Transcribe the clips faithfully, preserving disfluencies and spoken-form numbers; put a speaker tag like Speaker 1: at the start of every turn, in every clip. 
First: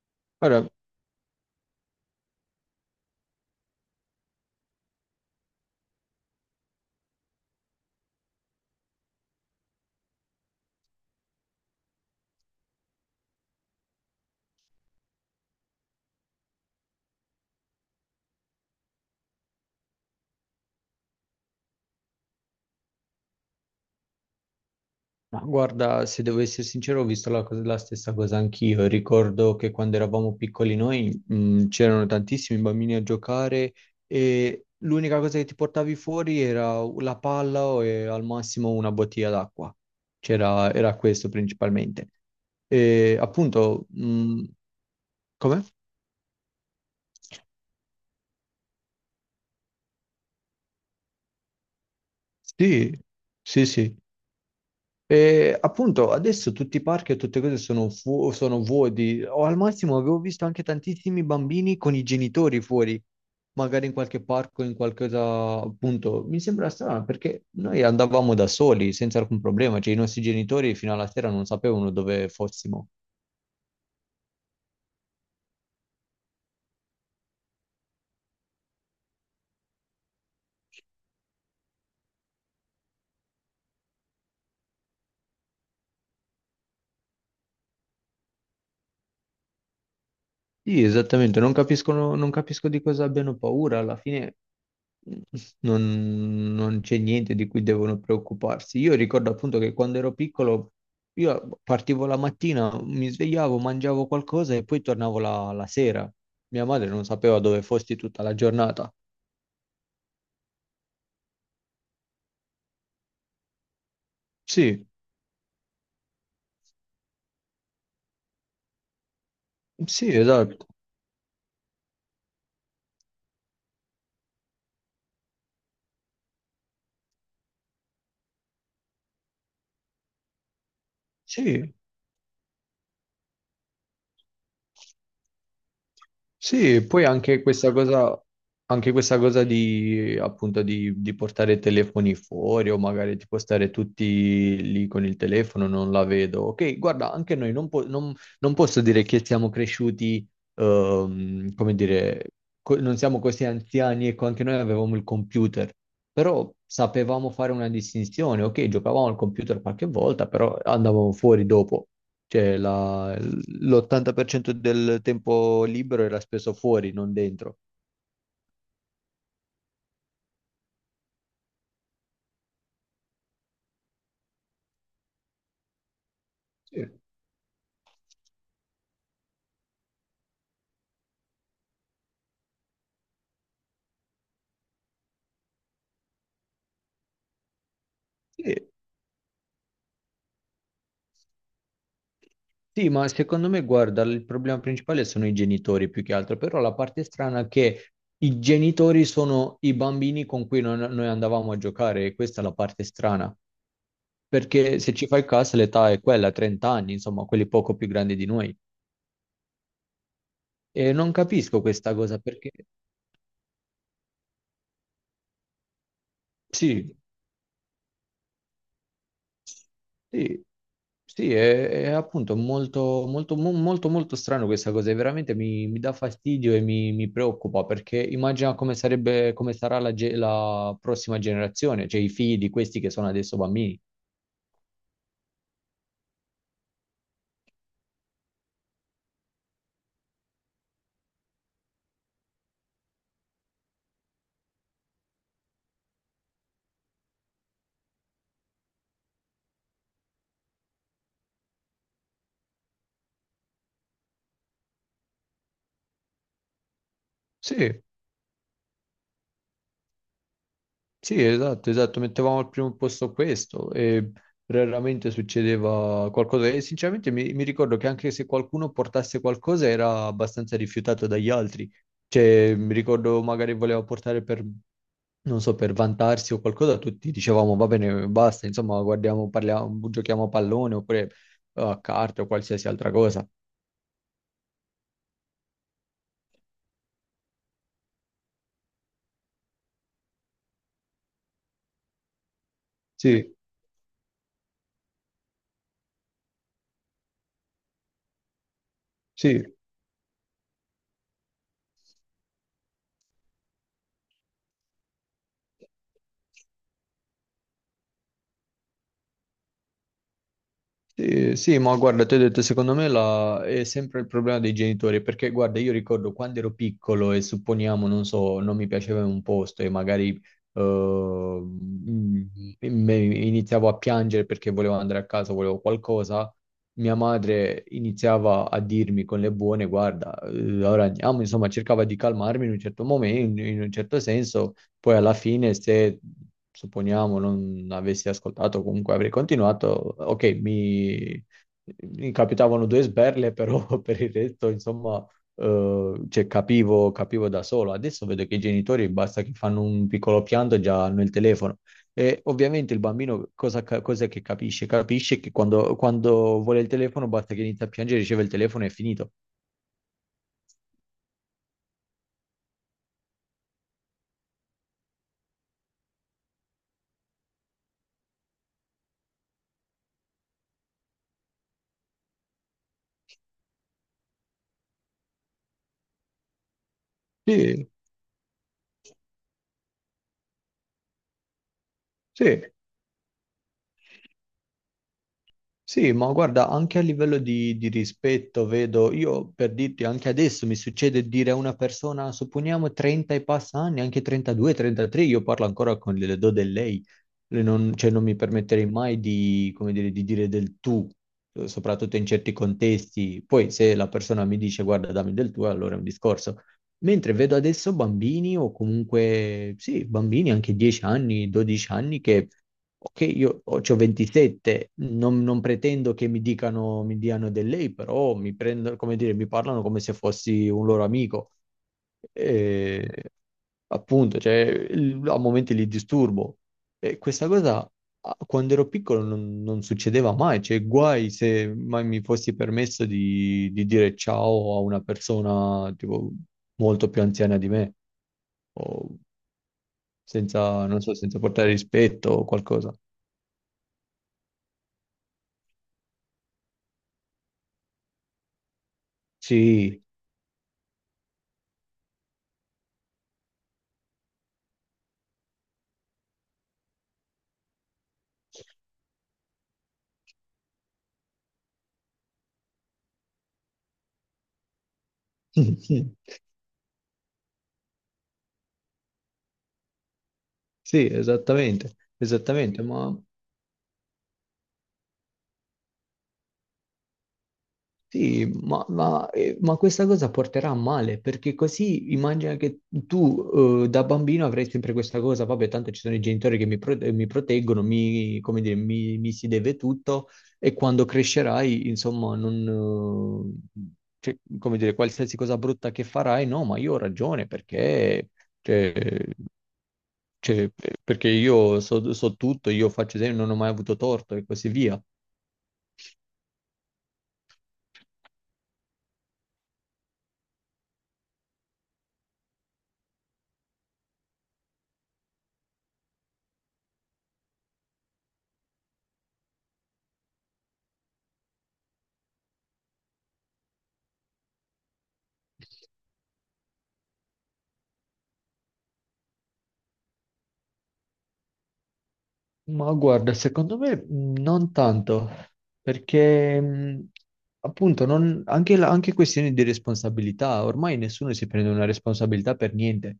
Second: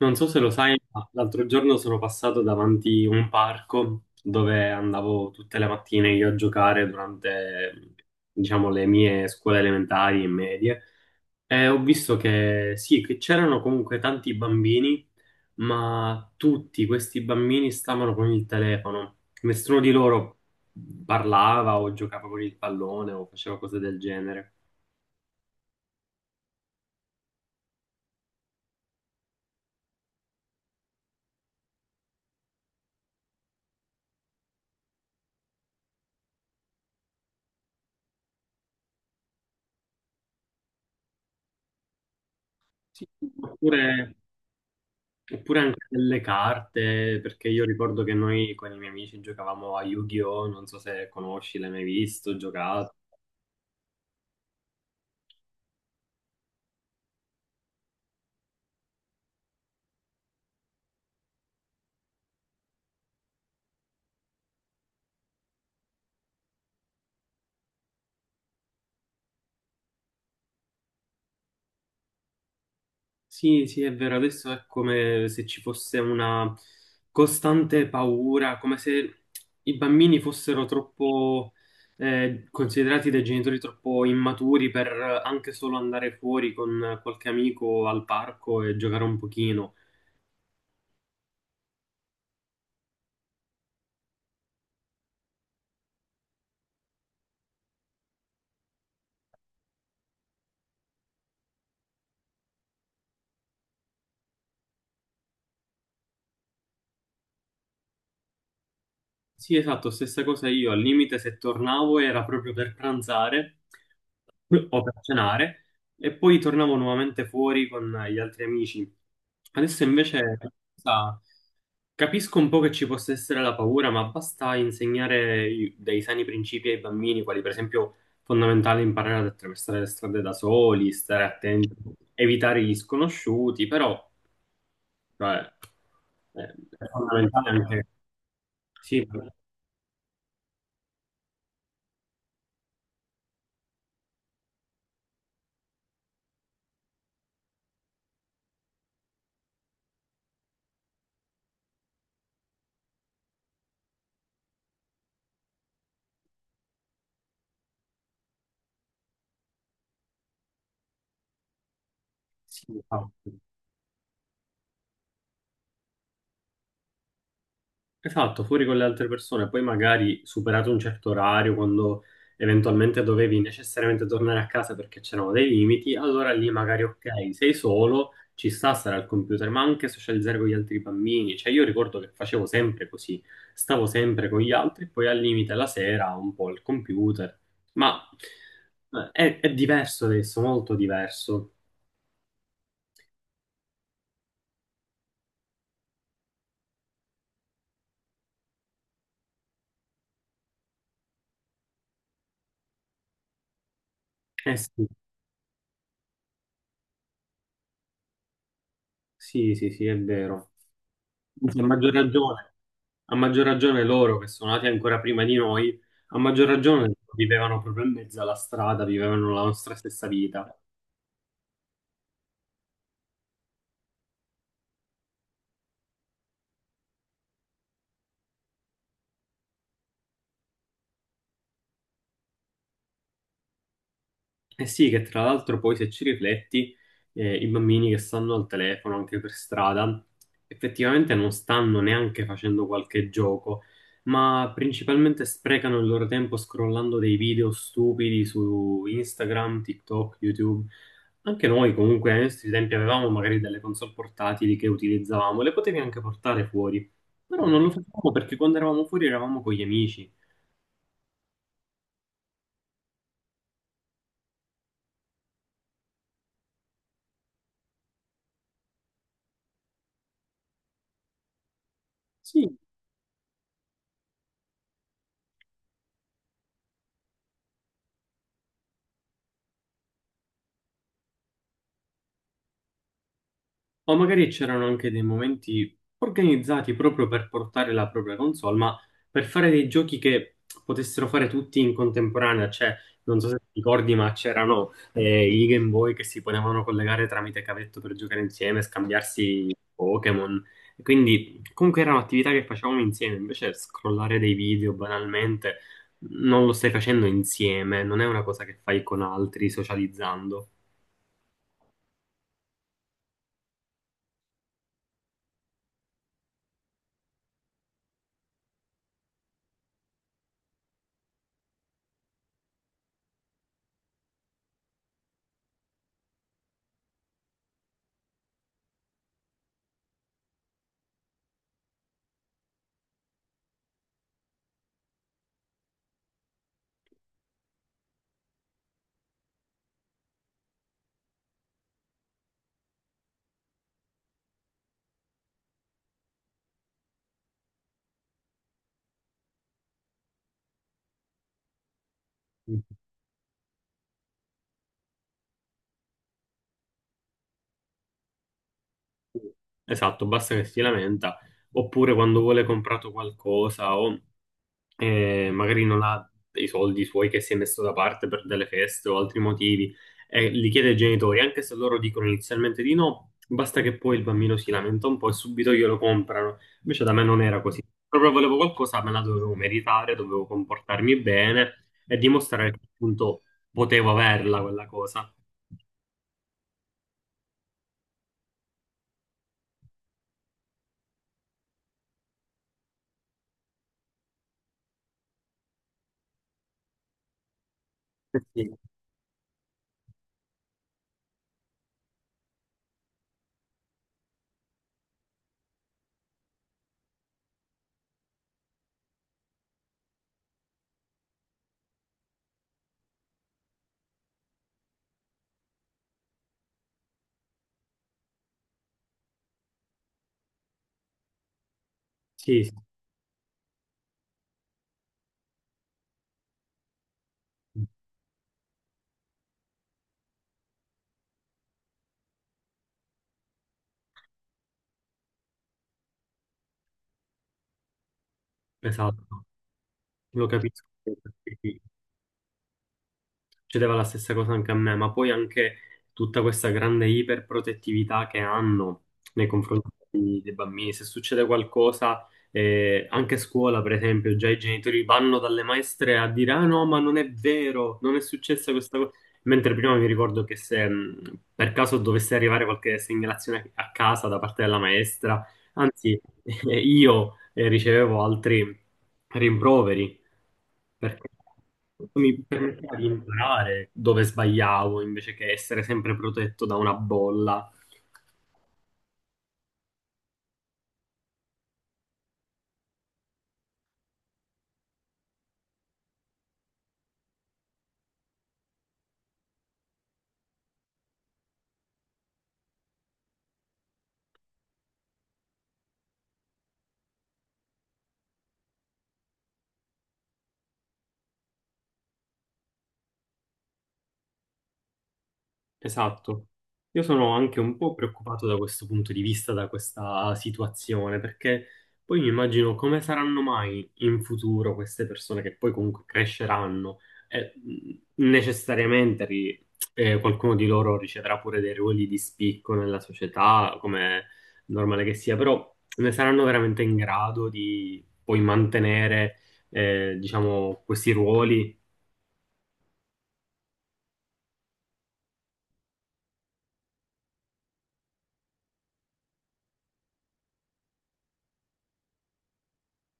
Speaker 1: Non so se lo
Speaker 2: Ora,
Speaker 1: sai, ma l'altro giorno sono passato davanti un parco dove andavo tutte le mattine io a giocare durante, diciamo, le mie scuole elementari e medie e ho visto che sì, che c'erano comunque tanti bambini, ma tutti questi bambini stavano con il telefono. Nessuno di loro parlava o giocava con il pallone o faceva cose del genere.
Speaker 2: ma guarda, se devo essere sincero, ho visto la, cosa- la stessa cosa anch'io. Ricordo che quando eravamo piccoli noi, mh, c'erano tantissimi bambini a giocare e l'unica cosa che ti portavi fuori era la palla o e al massimo una bottiglia d'acqua. C'era, era questo principalmente.
Speaker 1: Sì.
Speaker 2: E appunto,
Speaker 1: Oppure
Speaker 2: mh,
Speaker 1: Oppure
Speaker 2: come?
Speaker 1: anche delle carte, perché io ricordo che noi con i miei amici giocavamo a Yu-Gi-Oh! Non so se conosci, l'hai mai visto, giocato.
Speaker 2: Sì, sì, sì. E appunto adesso tutti i parchi e tutte cose sono, fu- sono vuoti, o al massimo avevo visto anche tantissimi bambini con i genitori fuori, magari in qualche parco, in qualcosa, appunto, mi sembra strano perché noi andavamo da soli senza alcun problema, cioè i nostri genitori fino alla sera non sapevano dove fossimo.
Speaker 1: Sì, sì, è vero, adesso è come se ci fosse una costante paura, come se i bambini fossero troppo eh, considerati dai genitori troppo immaturi per anche solo andare fuori con qualche amico al parco e giocare un pochino.
Speaker 2: Sì, esattamente, non capiscono, non capisco di cosa abbiano paura, alla fine. mm, non, non c'è niente di cui devono preoccuparsi. Io ricordo appunto che quando ero piccolo io partivo la mattina, mi svegliavo, mangiavo qualcosa e poi tornavo la, la sera. Mia madre non sapeva dove fossi tutta la giornata.
Speaker 1: Sì, esatto, stessa cosa io. Al limite, se tornavo era proprio per pranzare o
Speaker 2: Sì,
Speaker 1: per cenare e poi tornavo nuovamente fuori con gli altri amici. Adesso
Speaker 2: sì,
Speaker 1: invece
Speaker 2: esatto,
Speaker 1: sa, capisco un po' che ci possa essere la paura, ma basta insegnare i- dei sani principi ai bambini, quali per esempio fondamentale imparare ad attraversare le strade da soli, stare attenti,
Speaker 2: sì.
Speaker 1: evitare gli sconosciuti, però cioè, eh,
Speaker 2: Sì, e
Speaker 1: è
Speaker 2: poi anche
Speaker 1: fondamentale
Speaker 2: questa
Speaker 1: anche...
Speaker 2: cosa, anche
Speaker 1: Sì,
Speaker 2: questa cosa di, appunto, di, di portare i telefoni fuori o magari tipo stare tutti lì con il telefono, non la vedo. Ok, guarda, anche noi non, po- non- non posso dire che siamo cresciuti, ehm, come dire, co- non siamo così anziani, ecco, anche noi avevamo il computer, però sapevamo fare una distinzione. Ok, giocavamo al computer qualche volta, però andavamo fuori dopo. Cioè,
Speaker 1: sì,
Speaker 2: la-
Speaker 1: infatti.
Speaker 2: l'ottanta per cento del tempo libero era speso fuori, non dentro.
Speaker 1: Esatto, fuori con le altre persone, poi magari superato un certo orario, quando eventualmente dovevi necessariamente tornare a casa perché c'erano dei limiti, allora lì magari
Speaker 2: Sì.
Speaker 1: ok, sei solo, ci sta stare al computer, ma anche socializzare con gli altri bambini. Cioè io ricordo che facevo sempre così, stavo sempre con gli altri, poi al limite la sera un po' al computer, ma
Speaker 2: Sì,
Speaker 1: eh, è, è diverso adesso, molto diverso.
Speaker 2: sì, ma secondo me, guarda, il problema principale sono i genitori più che altro, però la parte strana è che i genitori sono i bambini con cui non- noi andavamo a giocare, e questa è la parte strana,
Speaker 1: Eh
Speaker 2: perché
Speaker 1: sì,
Speaker 2: se ci fai caso l'età è quella, trenta anni, insomma, quelli poco più grandi di noi.
Speaker 1: sì, sì, sì, è vero.
Speaker 2: E non
Speaker 1: Anzi,
Speaker 2: capisco
Speaker 1: a maggior
Speaker 2: questa cosa perché,
Speaker 1: ragione. A maggior ragione loro che sono nati ancora prima di noi, a maggior
Speaker 2: sì.
Speaker 1: ragione vivevano proprio in mezzo alla strada, vivevano la nostra stessa
Speaker 2: Sì,
Speaker 1: vita.
Speaker 2: sì, è, è appunto molto, molto, mo- molto, molto strano questa cosa, e veramente mi, mi dà fastidio e mi, mi preoccupa perché immagina come sarebbe, come sarà la, ge- la prossima generazione, cioè i figli di questi che sono adesso bambini.
Speaker 1: Eh sì, che tra l'altro poi se ci rifletti, eh, i bambini che stanno al telefono anche per strada, effettivamente non stanno neanche facendo qualche gioco, ma principalmente sprecano il loro tempo scrollando dei video stupidi su Instagram, TikTok, YouTube. Anche noi comunque ai nostri tempi avevamo magari delle console portatili che utilizzavamo, le potevi anche portare fuori, però non lo
Speaker 2: Sì.
Speaker 1: facevamo perché quando eravamo fuori eravamo con gli amici.
Speaker 2: Sì, esatto, esatto, mettevamo al primo posto questo e raramente succedeva qualcosa e sinceramente mi, mi ricordo che anche se qualcuno portasse qualcosa era abbastanza rifiutato dagli altri, cioè
Speaker 1: Sì.
Speaker 2: mi ricordo magari voleva portare per, non so, per vantarsi o qualcosa, tutti dicevamo va bene, basta, insomma, guardiamo, parliamo, giochiamo a pallone oppure eh, a carte o qualsiasi altra cosa.
Speaker 1: O magari c'erano anche dei momenti organizzati proprio per portare la propria console, ma per fare dei giochi che potessero fare tutti in contemporanea, cioè, non so
Speaker 2: Sì,
Speaker 1: se ti ricordi, ma c'erano eh, i Game Boy che si potevano collegare tramite cavetto per giocare insieme,
Speaker 2: sì.
Speaker 1: scambiarsi Pokémon. Quindi comunque era un'attività che facevamo insieme, invece scrollare dei video banalmente non lo stai facendo insieme, non è una cosa che fai con altri socializzando.
Speaker 2: Sì, sì, ma guarda, ti ho detto, secondo me la- è sempre il problema dei genitori, perché guarda, io ricordo quando ero piccolo e supponiamo, non so, non mi piaceva un posto e magari eh, mm, me- iniziavo a piangere perché volevo andare a casa, volevo qualcosa, mia madre iniziava a dirmi con le buone, guarda, eh, ora andiamo, insomma, cercava di calmarmi in un certo momento, in in un certo senso. Poi alla fine, se supponiamo non avessi ascoltato, comunque avrei continuato, ok, mi, mi capitavano due sberle, però per il resto, insomma, eh, cioè, capivo, capivo da solo. Adesso vedo che i genitori basta che fanno un piccolo pianto, già hanno il telefono. E ovviamente il bambino cosa, ca- cos'è che capisce? Capisce che quando, quando vuole il telefono basta che inizia a piangere, riceve il telefono e è finito.
Speaker 1: Esatto, basta che si lamenta, oppure quando vuole comprato qualcosa o eh, magari non ha dei soldi suoi che si è messo da parte per delle feste o altri motivi e li chiede ai genitori, anche se loro dicono inizialmente di no, basta che poi il bambino si lamenta un po' e subito glielo comprano. Invece da me non era così.
Speaker 2: Sì,
Speaker 1: Proprio volevo qualcosa, me la dovevo meritare, dovevo comportarmi bene e
Speaker 2: sì.
Speaker 1: dimostrare che appunto potevo averla quella cosa.
Speaker 2: Sì, ma guarda, anche a livello di, di rispetto, vedo, io per dirti, anche adesso mi succede dire a una persona, supponiamo trenta e passa anni, anche trentadue, trentatré, io parlo ancora con le do del lei. Le Non, cioè, non mi
Speaker 1: Eh sì,
Speaker 2: permetterei mai di, come dire, di dire del tu, eh, soprattutto in certi contesti. Poi se la persona mi dice guarda, dammi del tu, allora è un discorso. Mentre vedo adesso bambini o comunque, sì, bambini anche dieci anni, dodici anni che, ok, io ho, c'ho ventisette, non, non pretendo che mi dicano, mi diano del lei, però mi prendono, come dire, mi parlano come se fossi un loro amico.
Speaker 1: sì, sì,
Speaker 2: E, appunto, cioè, il- a momenti li disturbo. E questa cosa a- quando ero piccolo non, non succedeva mai, cioè guai se mai mi fossi permesso di, di dire ciao a una persona tipo molto più anziana di me, o
Speaker 1: esatto, lo capisco.
Speaker 2: senza, non so, senza portare rispetto o qualcosa.
Speaker 1: Succedeva la stessa cosa anche a me, ma poi anche tutta questa grande iperprotettività che hanno nei confronti
Speaker 2: Sì.
Speaker 1: dei bambini. Se succede qualcosa, eh, anche a scuola, per esempio, già i genitori vanno dalle maestre a dire: Ah no, ma non è vero, non è successa questa cosa. Mentre prima mi ricordo che se mh, per caso dovesse arrivare qualche segnalazione a casa da parte della maestra, anzi, io eh, ricevevo altri rimproveri
Speaker 2: Sì,
Speaker 1: perché
Speaker 2: esattamente,
Speaker 1: questo mi
Speaker 2: esattamente,
Speaker 1: permetteva di
Speaker 2: ma...
Speaker 1: imparare dove sbagliavo invece che essere sempre protetto da una bolla.
Speaker 2: Sì, ma, ma- eh, ma questa cosa porterà a male, perché così immagina che tu eh, da bambino avrai sempre questa cosa, vabbè, tanto ci sono i genitori che mi, pro- eh, mi proteggono, mi, come dire, mi, mi si deve tutto e quando crescerai, insomma, non, eh, cioè, come dire, qualsiasi cosa brutta che farai, no, ma io ho ragione perché, cioè, cioè, perché io so, so tutto, io faccio sempre, non ho mai avuto torto e così via.
Speaker 1: Esatto. Io sono anche un po' preoccupato da questo punto di vista, da questa situazione, perché poi mi immagino come saranno mai in futuro queste persone che poi comunque cresceranno e mh, necessariamente ri- eh, qualcuno di loro riceverà pure dei ruoli di spicco nella società, come è normale che sia, però ne saranno veramente in grado di poi mantenere, eh, diciamo, questi ruoli?
Speaker 2: Ma guarda, secondo me mh, non tanto, perché mh, appunto non- anche, la- anche questioni di responsabilità, ormai nessuno si prende una responsabilità per niente.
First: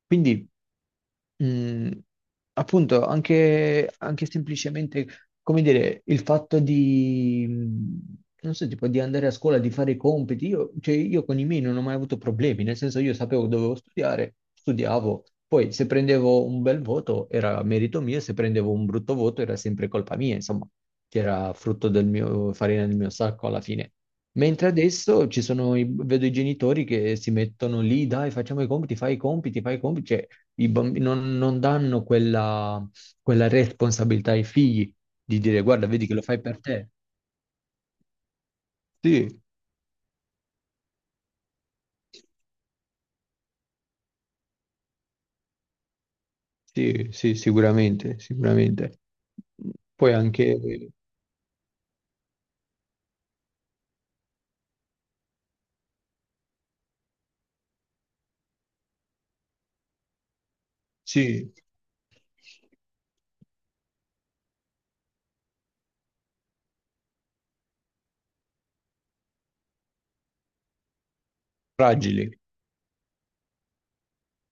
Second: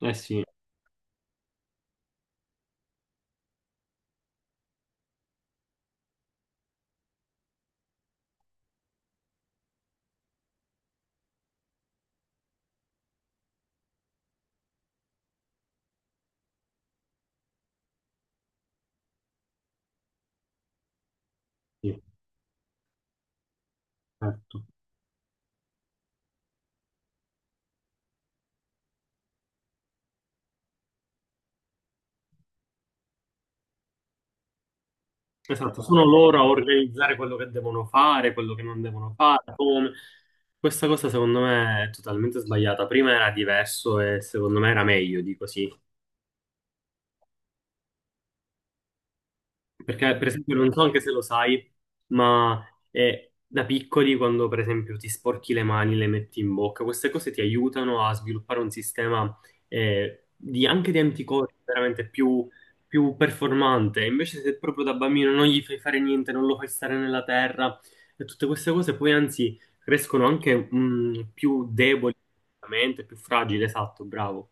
Speaker 1: Eh sì,
Speaker 2: Quindi. Mm, appunto, anche, anche semplicemente, come dire, il fatto di, mm, non so, tipo di andare a scuola, di fare i compiti, io, cioè, io con i miei non ho mai avuto problemi, nel senso io sapevo che dovevo studiare, studiavo, poi se prendevo un bel voto era merito mio, se prendevo un brutto voto era sempre colpa mia, insomma, che era frutto
Speaker 1: sì,
Speaker 2: del mio, farina del mio sacco alla fine.
Speaker 1: certo.
Speaker 2: Mentre adesso ci sono i- vedo i genitori che si mettono lì, dai, facciamo i compiti, fai i compiti, fai i compiti, cioè i bambini non, non danno quella, quella responsabilità ai figli di dire,
Speaker 1: Esatto,
Speaker 2: guarda,
Speaker 1: sono
Speaker 2: vedi che lo
Speaker 1: loro
Speaker 2: fai
Speaker 1: a
Speaker 2: per te.
Speaker 1: organizzare quello che devono fare, quello che non devono
Speaker 2: Sì,
Speaker 1: fare, come. Questa cosa secondo me è totalmente sbagliata. Prima era diverso e secondo me era meglio di così.
Speaker 2: sì, sì, sicuramente, sicuramente. Poi
Speaker 1: Perché, per esempio,
Speaker 2: anche,
Speaker 1: non so anche se lo sai, ma eh, da piccoli, quando per esempio ti sporchi le mani, le metti in bocca, queste cose ti aiutano a sviluppare un sistema eh, di- anche di
Speaker 2: sì,
Speaker 1: anticorpi veramente più, più performante. Invece, se proprio da bambino non gli fai fare niente, non lo fai stare nella terra, e tutte queste cose poi anzi crescono anche mm, più deboli,
Speaker 2: fragili.
Speaker 1: più fragili, esatto, bravo.